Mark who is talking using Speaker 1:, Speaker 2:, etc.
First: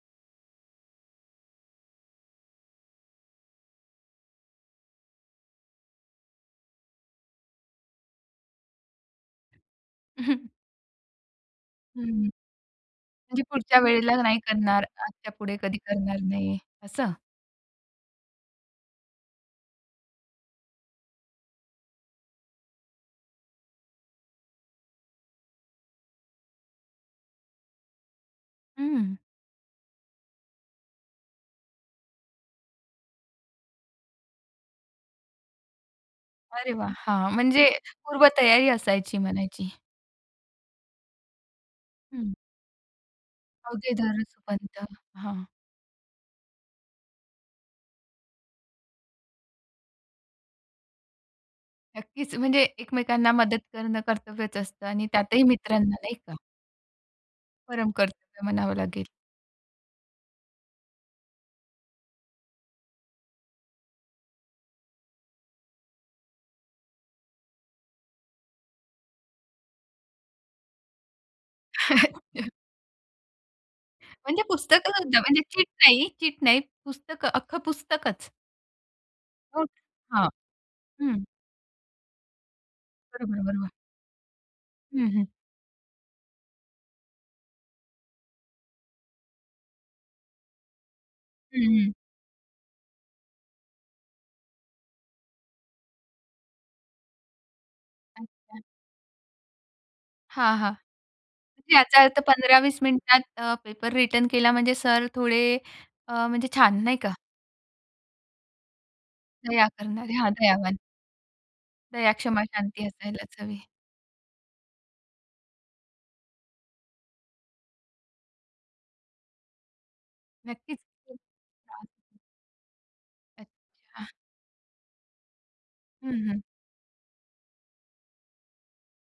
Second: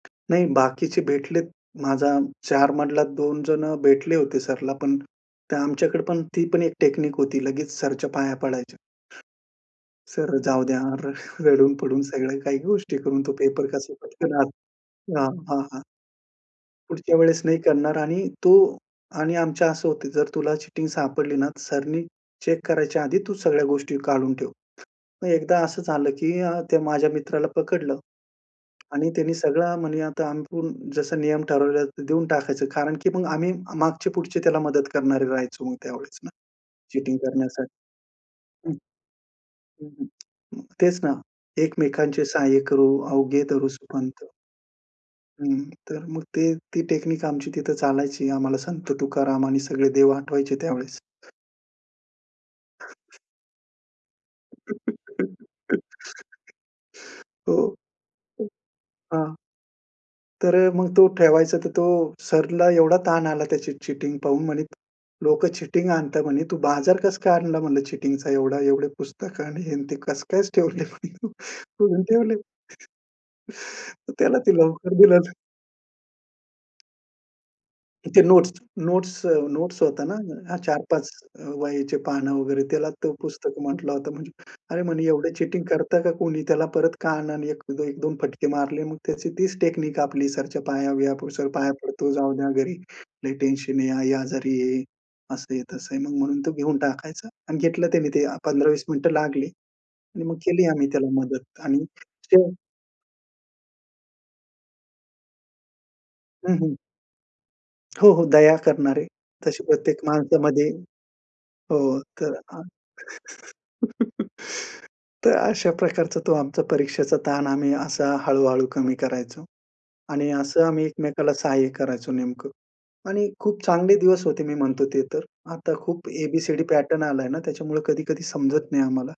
Speaker 1: नाही बाकीचे भेटलेत. माझा 4 मधला 2 जणं भेटले होते सरला, पण ते आमच्याकडे पण ती पण एक टेक्निक होती. लगेच सरचं पाया पडायचं. सर जाऊद्या र रडून पडून
Speaker 2: हं.
Speaker 1: सगळ्या
Speaker 2: म्हणजे
Speaker 1: काही गोष्टी करून तो पेपर
Speaker 2: पुढच्या
Speaker 1: कसा
Speaker 2: वेळेला
Speaker 1: पटकन
Speaker 2: नाही
Speaker 1: आ
Speaker 2: करणार,
Speaker 1: हां,
Speaker 2: आजच्या पुढे
Speaker 1: हां,
Speaker 2: कधी
Speaker 1: हां.
Speaker 2: करणार नाहीये असं.
Speaker 1: पुढच्या वेळेस नाही करणार आणि तो आणि आमचं असं होतं, जर तुला चीटिंग सापडली ना, सरांनी चेक करायच्या आधी तू सगळ्या गोष्टी काढून ठेव. मग एकदा असं झालं, की अ, ते माझ्या मित्राला पकडलं. आणि
Speaker 2: हं.
Speaker 1: त्यांनी सगळं म्हणी आता आपण जसं नियम ठरवले देऊन टाकायचं कारण, की मग आम्ही मागची-पुढची त्याला मदत करणारे राहायचे ना, मग त्यावेळेस ना
Speaker 2: अरे, वाह!
Speaker 1: चीटिंग
Speaker 2: हां, म्हणजे
Speaker 1: करण्यासाठी.
Speaker 2: पूर्वतयारी
Speaker 1: हं,
Speaker 2: असायची म्हणायची.
Speaker 1: हं, हं. तेच ना, एकमेकांचे
Speaker 2: हं.
Speaker 1: सहाय्य करू अवघे धरू
Speaker 2: अवघे
Speaker 1: सुपंथ.
Speaker 2: धरू सुपंथ. हां.
Speaker 1: हं, तर मग ते ती टेक्निक आमची तिथं चालायची. आम्हाला संत तुकाराम आणि सगळे देव आठवायचे त्यावेळेस.
Speaker 2: नक्कीच, म्हणजे एकमेकांना मदत करणं कर्तव्यच असतं आणि त्यातही मित्रांना नाही का?
Speaker 1: हो,
Speaker 2: परम कर्तव्य
Speaker 1: हं,
Speaker 2: म्हणावं लागेल.
Speaker 1: हां. तर अ, मग तो ठेवायचा. तर तो सराला एवढा ताण आला त्याची चीटिंग पाहून म्हणे, "लोकं चीटिंग आणतात, म्हणे तू बाजार कसं काय आणला?" म्हणलं चीटिंगचा. एवढा, एवढे पुस्तकं आणि हे ते कसं काय ठेवले म्हणे तू? तो म्हणे ठेवले. तर त्याला
Speaker 2: म्हणजे
Speaker 1: ते
Speaker 2: पुस्तकं [unintelligible]
Speaker 1: लवकर. [unintelligible]
Speaker 2: म्हणजे चीट नाही, चीट नाही पुस्तकं, अख्खं
Speaker 1: ते
Speaker 2: पुस्तकच.
Speaker 1: नोट्स नोट्स अ
Speaker 2: अ,
Speaker 1: नोट्स होत्या
Speaker 2: हां.
Speaker 1: ना, 4-5
Speaker 2: हं.
Speaker 1: वह्याचे पान वगैरे, त्याला तो
Speaker 2: बरोबर,
Speaker 1: पुस्तक
Speaker 2: बरोबर.
Speaker 1: म्हटलं होतं. अरे, म्हणे,
Speaker 2: हं, हं.
Speaker 1: एवढं चीटिंग करता का कुणी. त्याला परत कान आणि एक एक दोन फटके मारले. मग त्याची तीच टेक्निक आपली, सरांच्या पाया बिया पडू. सर
Speaker 2: हं,
Speaker 1: पाया
Speaker 2: हं.
Speaker 1: पडतो जाऊ द्या, घरी लई टेन्शन आहे, आई आजारी आहे, असं आहे, तसं आहे. मग म्हणून तो घेऊन टाकायचा आणि घेतलं त्याने ते
Speaker 2: अच्छा.
Speaker 1: 15-20 मिनिटं लागली आणि मग
Speaker 2: हां,
Speaker 1: केली
Speaker 2: हां.
Speaker 1: आम्ही त्याला मदत आणि
Speaker 2: याचा अर्थ
Speaker 1: तो
Speaker 2: 15-20 मिनिटात अ, पेपर रिटर्न केला म्हणजे सर थोडे अ, म्हणजे
Speaker 1: हं, हं.
Speaker 2: छान नाही का.
Speaker 1: हो, हो. दया करणारे तशी
Speaker 2: दया
Speaker 1: प्रत्येक
Speaker 2: करणारे. हां,
Speaker 1: माणसामध्ये
Speaker 2: दयावान.
Speaker 1: हो,
Speaker 2: दया,
Speaker 1: तर,
Speaker 2: क्षमा,
Speaker 1: अ,
Speaker 2: शांती असायलाच हवी.
Speaker 1: तर अशा प्रकारचा तो आमचा परीक्षेचा ताण आम्ही असा हळू-हळू कमी करायचो. आणि असं
Speaker 2: नक्कीच.
Speaker 1: आम्ही
Speaker 2: खुपच
Speaker 1: एकमेकांना सहाय्य
Speaker 2: छान.
Speaker 1: करायचो नेमकं आणि खूप चांगले
Speaker 2: अच्छा.
Speaker 1: दिवस होते मी म्हणतो ते तर. आता खूप
Speaker 2: हं, हं.
Speaker 1: ए-बी-सी-डी पॅटर्न आलाय ना, त्याच्यामुळे कधी-कधी समजत नाही आम्हाला.